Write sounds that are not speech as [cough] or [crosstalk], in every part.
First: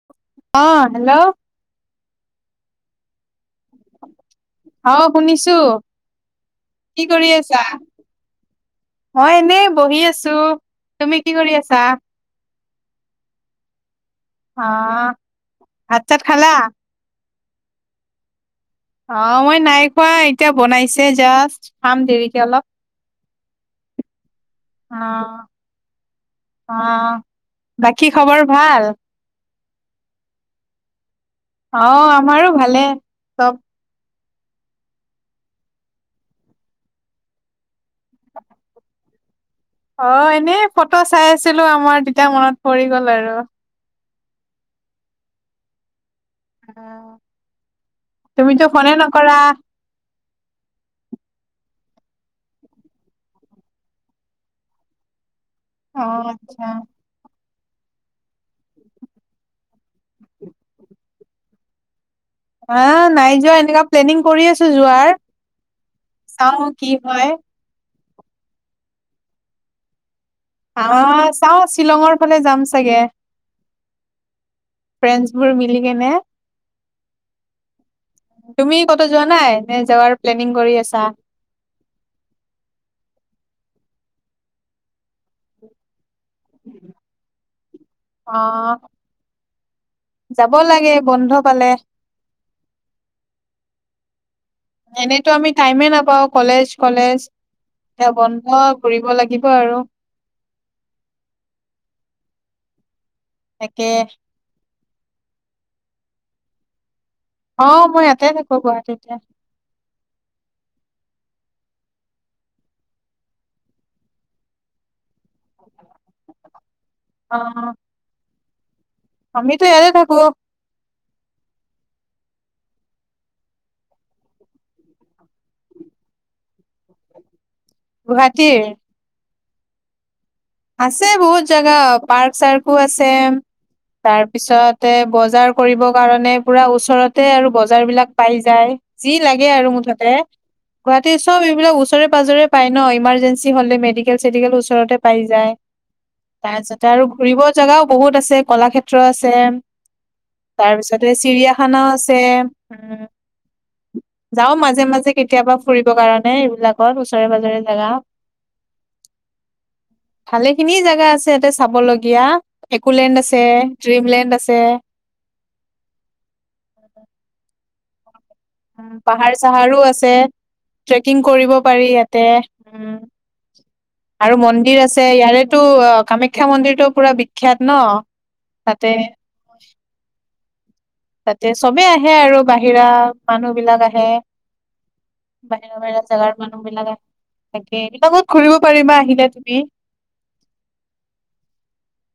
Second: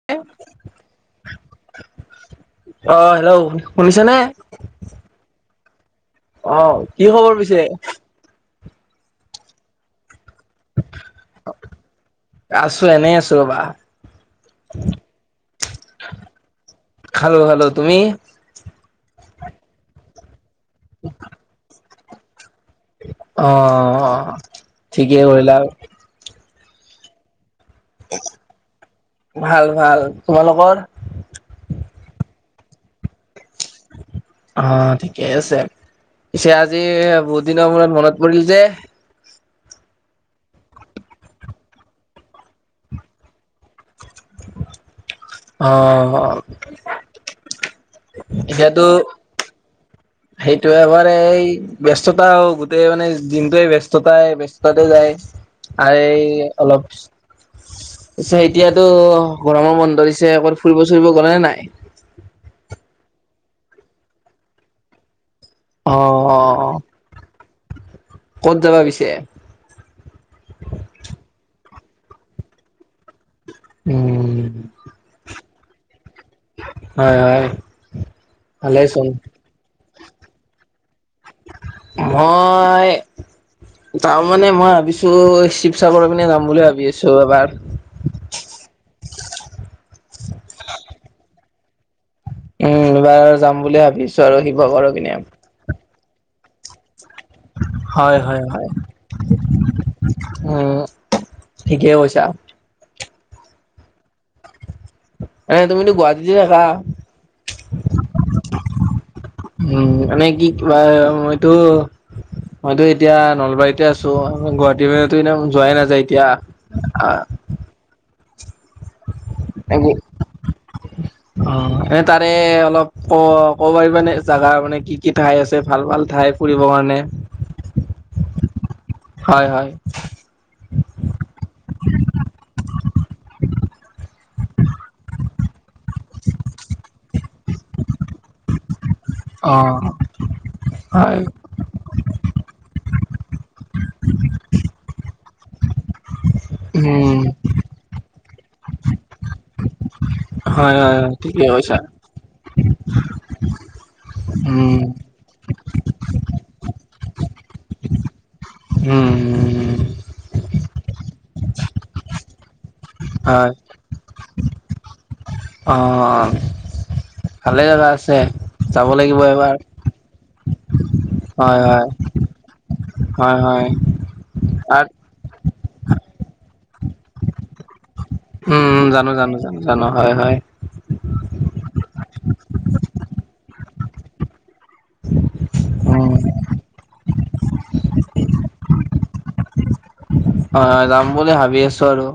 [unintelligible] অ hello. অ hello শুনিছে নে? অ শুনিছো, অ কি খবৰ কৰি পিছে আছা? মই এনেই বহি আছো। তুমি কি কৰি আছা? আছো এনেই আছো ৰ'বা অ ভাত চাত খালা? খালোঁ খালোঁ তুমি অ মই নাই খোৱা এতিয়া বনাইছে জাষ্ট খাম দেৰিকে অলপ অ অ অ অ ঠিকে কৰিলা অ বাকী খবৰ ভাল ভাল ভাল তোমালোকৰ? অ আমাৰো ভালে চব অ ঠিকেই আছে পিছে আজি বহুত দিনৰ মূৰত মনত পৰিল যে অ এনেই ফটো চাই আছিলো আমাৰ তেতিয়া মনত পৰি গল আৰু অ তুমিতো এতিয়াতো ফোনে নকৰা সেইটো এবাৰ এই ব্যস্ততা আৰু গোটেই মানে দিনটোৱে ব্যস্ততাই ব্যস্ততাতে যায় অ আই আচ্ছা অলপ আচ্ছা এতিয়াতো গৰমৰ বন্ধ দিছে এবাৰ ফুৰিব চুৰিব গ'লে নে নাই হা নাই যোৱা এনেকুৱা প্লেনিং কৰি আছো যোৱাৰ চাও অ কি হয় ক'ত যাবা পিছে হা চাও শ্বিলঙৰ ফালে যাম চাগে ফ্ৰেণ্ডচ উম বোৰ মিলি কেনে হয় হয় তুমি ভালেচোন। কত যোৱা নাই নে যাৱাৰ প্লেনিং কৰি আছা মই যাম মানে মই ভাবিছো শিৱসাগৰৰ পিনে যাম বুলি ভাবি আছো এবাৰ অ যাব লাগে বন্ধ পালে উম এইবাৰ আৰু যাম বুলি ভাবিছো আৰু শিৱসাগৰৰ পিনে এনেতো আমি টাইমে নাপাওঁ কলেজ কলেজ এতিয়া বন্ধ কৰিব লাগিব আৰু হম ঠিকেই কৈছা তাকে এনেই তুমিটো গুৱাহাটীতে থাকা অ মই ইয়াতে থাকো গুৱাহাটীতে উম মানে কি কিবা মইটো মইতো এতিয়া নলবাৰীতে আছো গুৱাহাটিতে এনে যোৱাই নাযায় এতিয়া আ অ আমিতো ইয়াতে থাকো [unintelligible] অ এ তাৰে অলপ ক'ব পাৰিবা নে জাগা মানে কি কি ঠাই আছে ভাল ভাল ঠাই ফুৰিবৰ কাৰণে গুৱাহাটীৰ হয় হয় আছে বহুত জাগা পাৰ্ক চাৰ্কো আছে তাৰ পিছতে বজাৰ কৰিব কাৰণে পুৰা ওচৰতে আৰু বজাৰ বিলাক পাই যায় যি লাগে আৰু অ', মুঠতে গুৱাহাটীৰ হয় চব এইবিলাক ওচৰে পাজৰে পাই ন ইমাৰজেঞ্চি হলে মেডিকেল চেডিকেল ওচৰতে পাই যায় তাৰপিছতে আৰু উম, ঘুৰিব জাগাও বহুত আছে কলাক্ষেত্ৰ আছে হয় তাৰ হয় হয় পিছতে ঠিকেই কৈছা। চিৰিয়াখানাও আছে উম যাওঁ উম, মাজে মাজে কেতিয়াবা ফুৰিব কাৰণে এইবিলাকত ওচৰে পাজৰে জাগা উম উম, ভালেখিনি জেগা আছে ইয়াতে চাব লগীয়া একোলেণ্ড আছে হয় ড্ৰিমলেণ্ড আছে অ ভালে জাগা আছে যাব উম লাগিব পাহাৰ এবাৰ চাহাৰো আছে ট্ৰেকিং কৰিব হয় হয় পাৰি ইয়াতে উম হয় হয় আৰু মন্দিৰ তাত আছ ছে ইয়াৰেতো আ কামাখ্যা মন্দিৰটো পুৰা বিখ্যাত ন উম তাতে জানো জানো জানো জানো হয় হয় তাতে চবে আহে আৰু বাহিৰা মানুহ বিলাক আহে বাহিৰা বাহিৰা উম, জেগাৰ মানুহ বিলাক আহ তাকে এইবিলাকত ঘূৰিব পাৰিবা আহিলে তুমি হয় হয় যাম বুলি ভাবি আছো আৰু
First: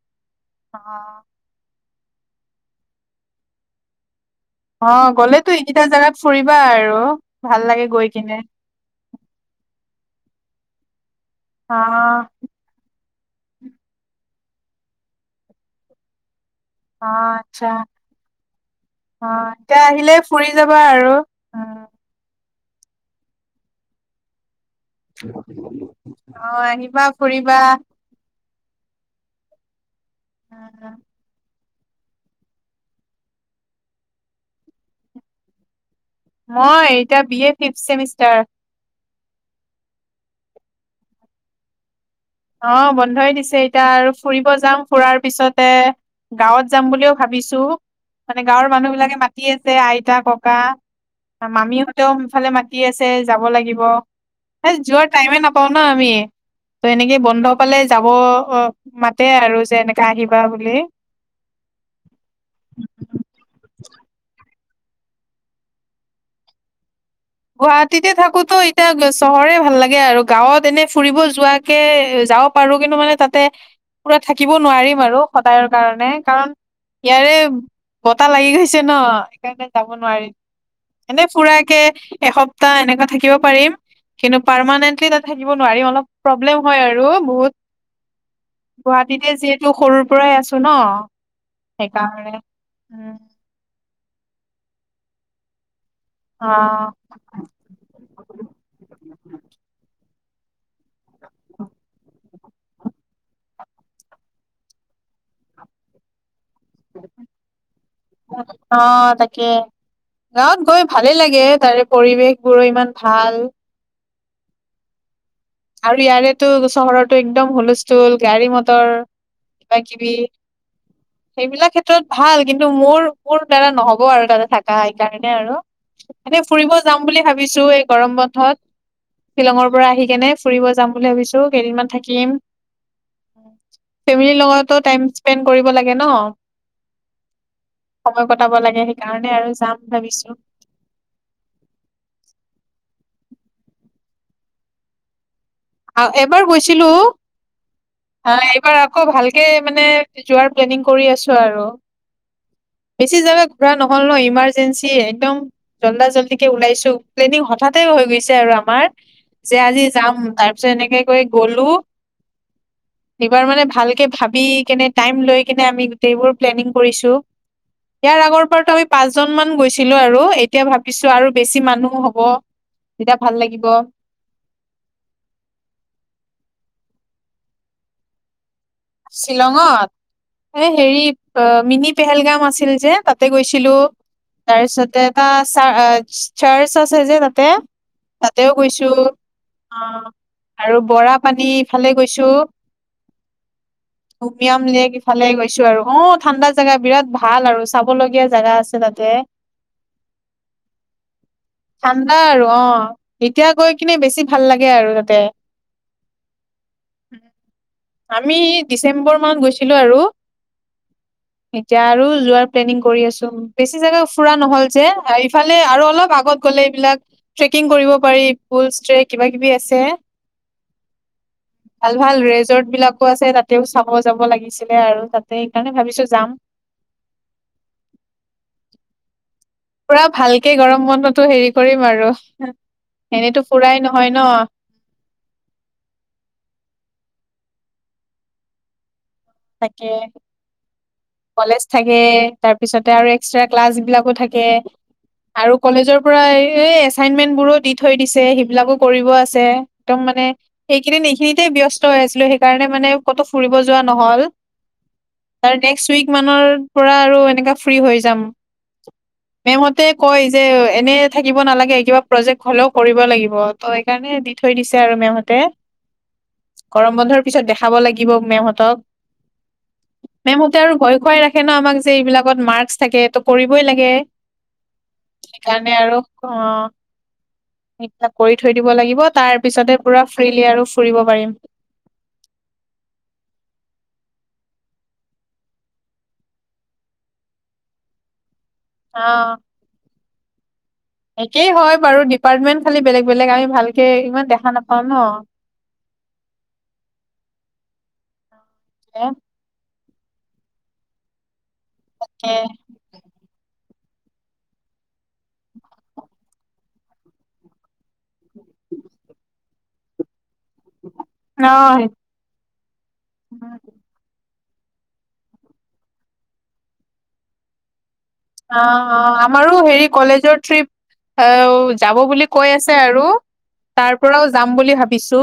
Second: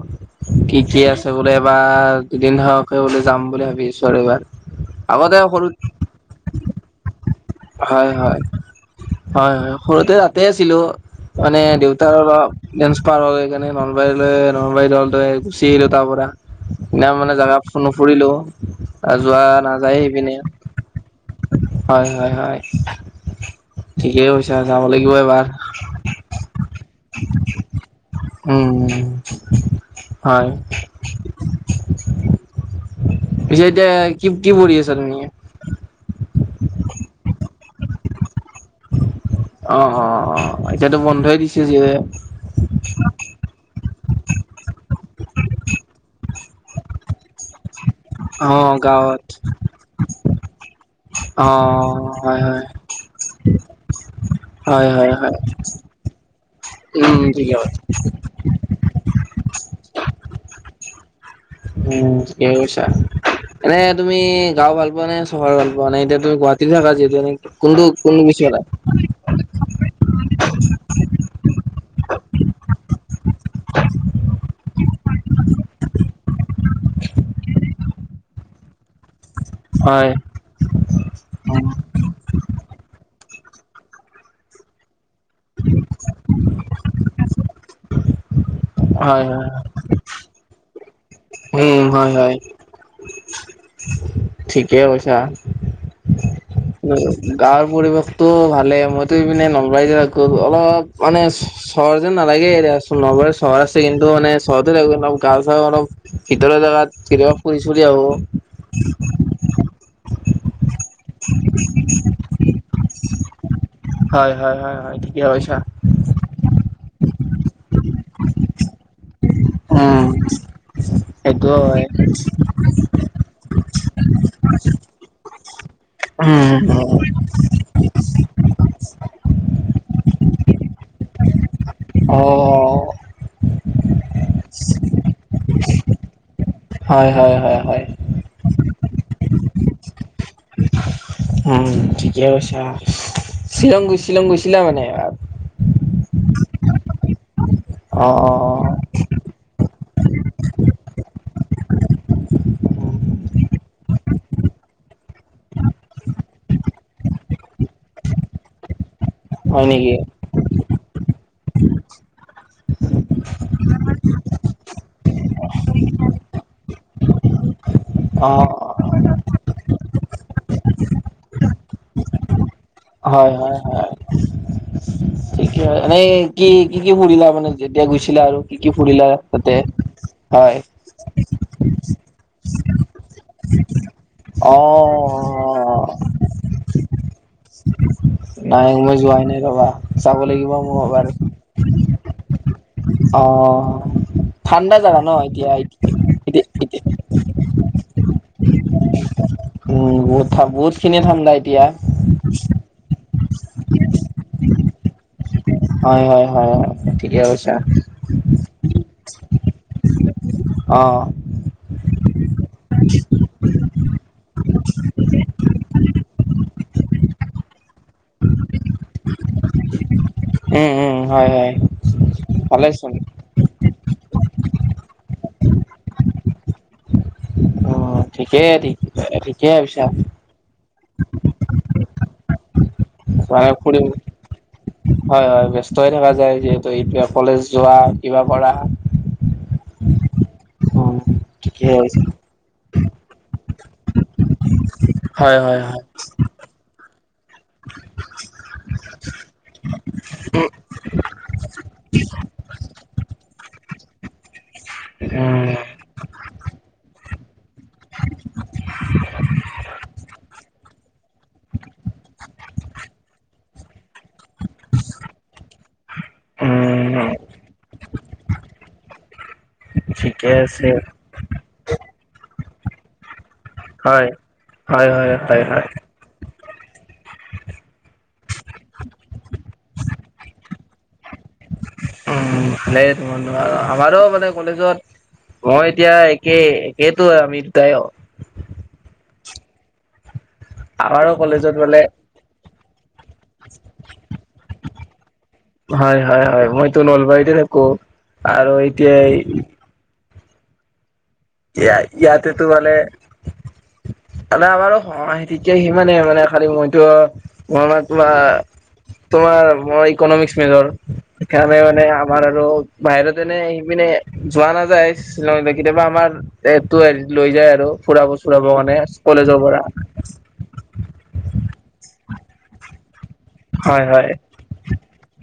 অ কি কি আছ বোলো এবাৰ দুদিন থকাকে বোলো যাম বুলি ভাবি আছো আৰু এইবাৰ অ গলেতো এইকেইটা জাগাত ফুৰিবা আৰু ভাল লাগে গৈ হয় কিনে হয় হয় হয় সৰুতে তাতে আছিলো মানে অ দেউতাৰ বা ডেন্সপাৰ হৈ সেইকাৰণে নলবাৰীলৈ নলবাৰীত দলটোৱে গুচি আহিলো তাৰ পৰা অ নাম মানে জেগা আচ্ছা নুফুৰিলো অ যোৱা এতিয়া নাযায় আহিলে সিপিনে ফুৰি যাবা আৰু উম, হয় হয় হয় ঠিকেই কৈছা যাব লাগিব এবাৰ অ আহিবা ফুৰিবা উম হয় উম, পিছে এতিয়া কি কি পঢ়ি আছা তুমি মই এতিয়া বি এ ফিফ চেমিষ্টাৰ অ অ অ এতিয়াতো বন্ধই দিছে যে অ বন্ধই দিছে এতিয়া আৰু ফুৰিব যাম ফুৰাৰ পিছতে গাঁৱত যাম বুলিও ভাবিছো মানে অ গাঁৱৰ মানুহ বিলাকে গাঁৱত মাতি আছে আইতা ককা অ মামীহঁতেও হয় ইফালে হয় মাতি আছে যাব লাগিব এ হয় যোৱাৰ হয় হয় টাইমে নাপাও না আমি ত এনেকে উম বন বন্ধ ঠিকে পালে যাব অ, মাতে আৰু যে এনেকা আহিবা বুলি। উম, ঠিকেই কৈছা। এনে তুমি গাঁও ভাল পোৱা নে চহৰ ভাল পোৱা নে এতিয়া তুমি গুৱাহাটী থাকা যিহেতুকে গুৱাহাটীতে থাকোতো এতিয়া চহৰে ভাল লাগে আৰু গাঁৱত এনে ফুৰিব যোৱাকে যাব পাৰো কিন্তু মানে তাতে পুৰা থাকিব নোৱাৰিম আৰু সদায়ৰ কাৰণে কাৰণ ইয়াৰে বতাহ লাগি গৈছে ন সেইকাৰণে যাব হয় নোৱাৰিম এনে ফুৰাকে এসপ্তাহ এনেকুৱা থাকিব পাৰিম কিন্তু পাৰমানেন্টলি তাত থাকিব নোৱাৰিম অলপ প্ৰব্লেম হয় আৰু বহুত। হয় গুৱাহাটীতে হয়। যিহেতু সৰুৰ পৰাই আছো ন। উম, সেইকাৰণে হয়-হয় উম ঠিকেই কৈছা। অ গাঁৱৰ পৰিৱেশতটো ভালে মইতো ইপিনে নলবাৰীতে থাকো অলপ মানে চহৰ যেন নালাগেই এতিয়া, নগৰে চহৰ আছে কিন্তু মানে চহৰতে লাগে গাওঁ-চাওঁ অলপ ভিতৰৰ জেগাত কেতিয়াবা ফুৰি চোৰি অ আহো। তাকে গাঁৱত গৈ ভালে লাগে তাৰে পৰিৱেশ বোৰো ইমান ভাল। হয়-হয়-হয়-হয় ঠিকে কৈছা। আৰু ইয়াৰেতো চহৰতো একদম হুলস্থুল গাড়ী মটৰ কিবা উম কিবি। সেইটোও সেইবিলাক হয়। ক্ষেত্ৰত ভাল, কিন্তু মোৰ-মোৰ দ্বাৰা নহ'ব আৰু তাতে থাকা। তেনেকে আৰু এনে উম ফুৰিব যাম বুলি ভাবিছো এই গৰম বন্ধত। শ্বিলঙৰ পৰা আহি কেনে ফুৰিব যাম বুলি ভাবিছো কেইদিনমান অ থাকিম। ফেমিলিৰ লগতো টাইম স্পেণ্ড কৰিব লাগে ন। হয়-হয়-হয়-হয়। সময় কটাব লাগে সেইকাৰণে আৰু যাম ভাবিছো। উম, ঠিকে কৈছা। শ্বিলং গৈ-শ্বিলং গৈছিলা মানে? আৰু এবাৰ গৈছিলো অ অ এইবাৰ আকৌ ভালকে মানে যোৱাৰ প্লেনিং কৰি আছো আৰু। বেছি জাগা ঘূৰা নহ'ল ন ইমাৰ্জেঞ্চি একদম। জল্দা জল্ডিকে ওলাইছো প্লেনিং হঠাতে হৈ গৈছে আৰু আমাৰ, যে হয় আজি নেকি যাম তাৰ তেনেকে কৰি গ'লো। [inaudible] এইবাৰ মানে ভালকে ভাবি কেনে টাইম লৈ কেনে আমি গোটেইবোৰ প্লেনিং কৰিছো। ইয়াৰ অ আগৰ পৰা ত আমি হয় পাঁচজন মান গৈছিলো আৰু, এতিয়া ভাবিছো আৰু বেছি মানুহ হ'ব। তেতিয়া ভাল লাগিব। হয়-হয়-হয়। এনেই কি-কি-কি ফুৰিলা মানে যেতিয়া গৈছিলা আৰু? কি-কি ফুৰিলা তাতে শ্বিলঙত হয়। এই হেৰি অ, মিনি পেহেলগাম আছিল যে তাত তাতে গৈছিলো, অ তাৰপিছতে এটা চ চাৰ্চ আছে যে তাতে তাতেও নাই গৈছো মই যোৱাই নাই ৰবা অ, চাব লাগিব মোৰ আৰু এবাৰ বৰা পানী ইফালে গৈছো। অ', হুমিয়াম ঠাণ্ডা লেক জাগা ন ইফালে এতিয়া গৈছো আৰু অ, এতিয়া ঠাণ্ডা জোগা এতিয়া বিৰাট ভাল আৰু চাবলগীয়া। জেগা আছে তাতে। উম, বহুত-বহুত খিনি ঠাণ্ডা এতিয়া। ঠাণ্ডা আৰু অ, এতিয়া গৈ কিনে বেছি ভাল লাগে আৰু তাতে। হয়-হয়-হয়-হয় ঠিকে কৈছা। আমি ডিচেম্বৰ মাহত গৈছিলো আৰু। অ', এতিয়া আৰু যোৱাৰ প্লেনিং কৰি আছো, বেছি জোগা ফুৰা নহল যে, ইফালে আৰু অলপ আগত এইবিলাক ট্ৰেকিং কৰিব পাৰি বুল ট্ৰেক কিবা কিবি আছে। উম উম হয় হয় ভাল ভাল ৰেজৰ্ট বিলাক ভালেচোন আছে তাতেও চাব যাব লাগিছিলে আৰু তাতে সেইকাৰণে ভাবিছো যাম। অ', ঠিকেই [unintelligible] পুৰা ভালকে গৰম বন্ধটো হেৰি কৰিম আৰু, এনেইতো মানে ফুৰাই ফুৰিম নহয় ন? হয়, হয় ব্যস্ত থকা যায় যিহেতু এতিয়া কলেজ যোৱা কিবা কৰা। তাকে উম, কলেজ ঠিকে থাকে হৈছে তাৰপিছতে আৰু এক্সট্ৰা ক্লাছ বিলাকো থাকে। থাকে হয় আৰু হয় হয় কলেজৰ পুৰা এই এছাইনমেন্ট বোৰো দি থৈ দিছে সেইবিলাকো কৰিব আছে, একদম মানে সেইকেইদিন এইখিনিতে ব্যস্ত হৈ আছিলো, সেইকাৰণে মানে ক'তো ফুৰিব যোৱা নহ'ল। উম তাৰ নেক্সট উইক মানৰ পৰা আৰু এনেকা ফ্ৰী হৈ যাম। [unintelligible] মেমহঁতে কয় যে এনে থাকিব নালাগে কিবা প্ৰজেক্ট হলেও কৰিব লাগিব। অ' সেইকাৰণে দি থৈ দিছে আৰু মেমহঁতে। গৰম উম বন্ধৰ পিছত দেখাব লাগিব মেমহঁতক। [unintelligible] ঠিকে মেম হঁতে আছে আৰু ভয় খুৱাই ৰাখে ন আমাক যে এইবিলাকত মাৰ্ক থাকে ট কৰিবই লাগে। হয়-হয়-হয়-হয়। সেইকাৰণে অ। সেইবিলাক কৰি থৈ দিব লাগিব, তাৰ পিছতহে পুৰা ফ্ৰিলি আৰু ফুৰিব পাৰিম। উম, সেই ত আৰু আমাৰো মানে কলেজত মই এতিয়া একেই একেইটো আমি দুটা অ'। অ'। আমাৰো একেই কলেজত হয় মানে বাৰু ডিপাৰ্টমেণ্ট খালি বেলেগ বেলেগ আমি ভালকে ইমান দেখা নাপাও ন'। হয়-হয়-হয় মইতো নলবাৰীতে থাকো আৰু তাকে এতিয়া ইয়াতেটো মানে। দাদা আমাৰ তেতিয়া সিমানে মানে খালি মইতো মই মানে তোমাৰ তোমাৰ ম ইকনমিক্স মেজৰ অ সেইকাৰণে মানে আমাৰ আৰু বাহিৰতে এনে সেইপিনে যোৱা নাযায়। শ্বিলং কেতিয়াবা আমাৰ এইটো হে লৈ যায় আৰু ফুৰাব চুৰাব অ মানে। অ' আমাৰো হেৰি কলেজৰ ট্ৰিপ যাব বুলি কৈ আছে আৰু। হয় তাৰ হয় পৰাও যাম বুলি ভাবিছো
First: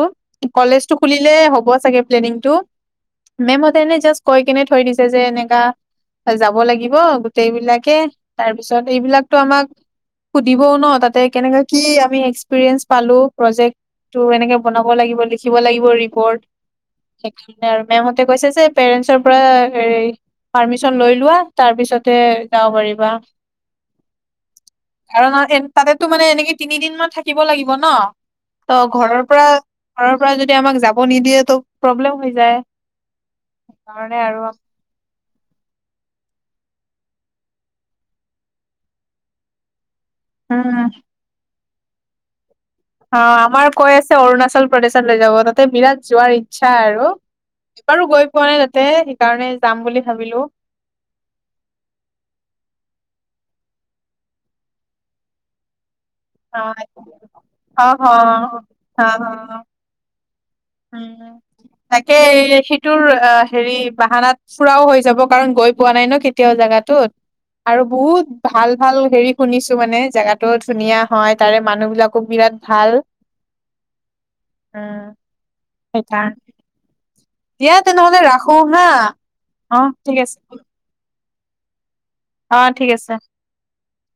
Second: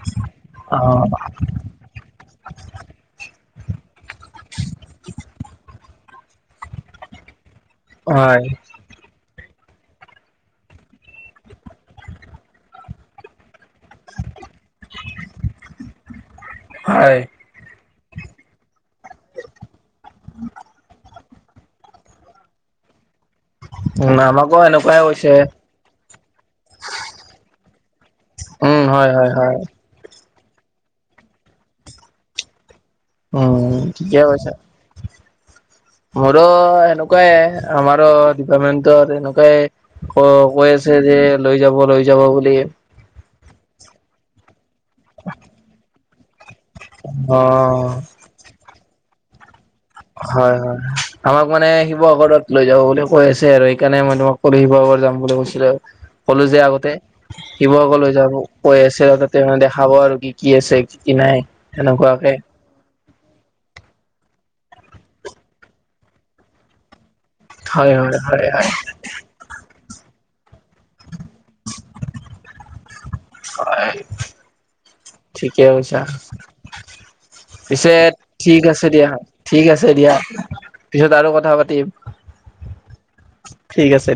অ কলেজটো খুলিলে হ'ব চাগে প্লেনিংটো। মেম হঁতে এনে জাষ্ট কৈ কেনে থৈ দিছে যে এনেকা যাব লাগিব গোটেইবিলাক। থাকে হয় তাৰপিছত এইবিলাকতো আমাক। সুধিবও ন তাতে কেনেকাে কি আমি এক্সপিৰিয়েঞ্চ পালো প্ৰজেক্ট। তটো এনেকে বনাব লাগিব লিখিব লাগিব ৰিপৰ্ট। হয়। আৰু মেমহঁতে কৈছে যে পেৰেন্টচৰ পৰা হ পাৰ্মিচন লৈ লোৱা তাৰ পিছতহে যাব পাৰিবা। উ আমাকো এনেকুৱাই কাৰণ কৈছে। এ- তাতেতো মানে এনেকে তিনিদিন মান থাকিব লাগিব ন ত উম হয় ঘৰৰ হয় পৰা হয় ঘৰৰ পৰা যদি আমাক যাব নিদিয়ে তো প্ৰব্লেম হৈ যায়। উম, সেইকাৰণে ঠিকে আৰু কৈছা। মোৰো সেনেকুৱাই আমাৰো ডিপাৰ্টমেন্টৰ এনেকুৱাই। ক, কৈ উম আছে যে লৈ যাব লৈ যাব বুলি। অ' আমাৰ কৈ আছে অৰুণাচল প্ৰদেশত লৈ যাব তাতে বিৰাট যোৱাৰ ই ইচ্ছা আৰু অ', এবাৰো গৈ পোৱা নাই তাতে সেইকাৰণে যাম বুলি ভাবিলো হয়-হয়। আমাক মানে শিৱসাগৰত লৈ যাব বুলি কৈ আছে আৰু সেইকাৰণে মই তোমাক কলো শিৱসাগৰ যাম বুলি কৈছিলোঁ। ক'লো যে অ', আগতে অ', শিৱসাগৰ অ', লৈ যাব অ', কৈ আছে তাতে মানে অ, দেখাব আৰু কি। আছে কি কি উম, নাই। সেনেকুৱাকে তাকেই তোৰ অ হেৰি বাহানাত ফুৰাও হৈ যাব কাৰণ গৈ পোৱা নাই ন কেতিয়াও জাগাটোত। আৰু হয়, হয়, হয়, বহুত হয়, ভাল ভাল হেৰি শুনিছো মানে জেগাতো ধুনীয়া। হয় তাৰে মানুহ বিলাকো বিৰাট ভাল উম'। ঠিকেই কৈছা। সেইকাৰণে দিয়া পিছে তেনেহ'লে ৰাখো ঠিক হা। আছে দিয়া, ঠিক আছে অ', দিয়া ঠিক পিছত আৰু কথা পাতিম। অ' ঠিক আছে। ঠিক আছে।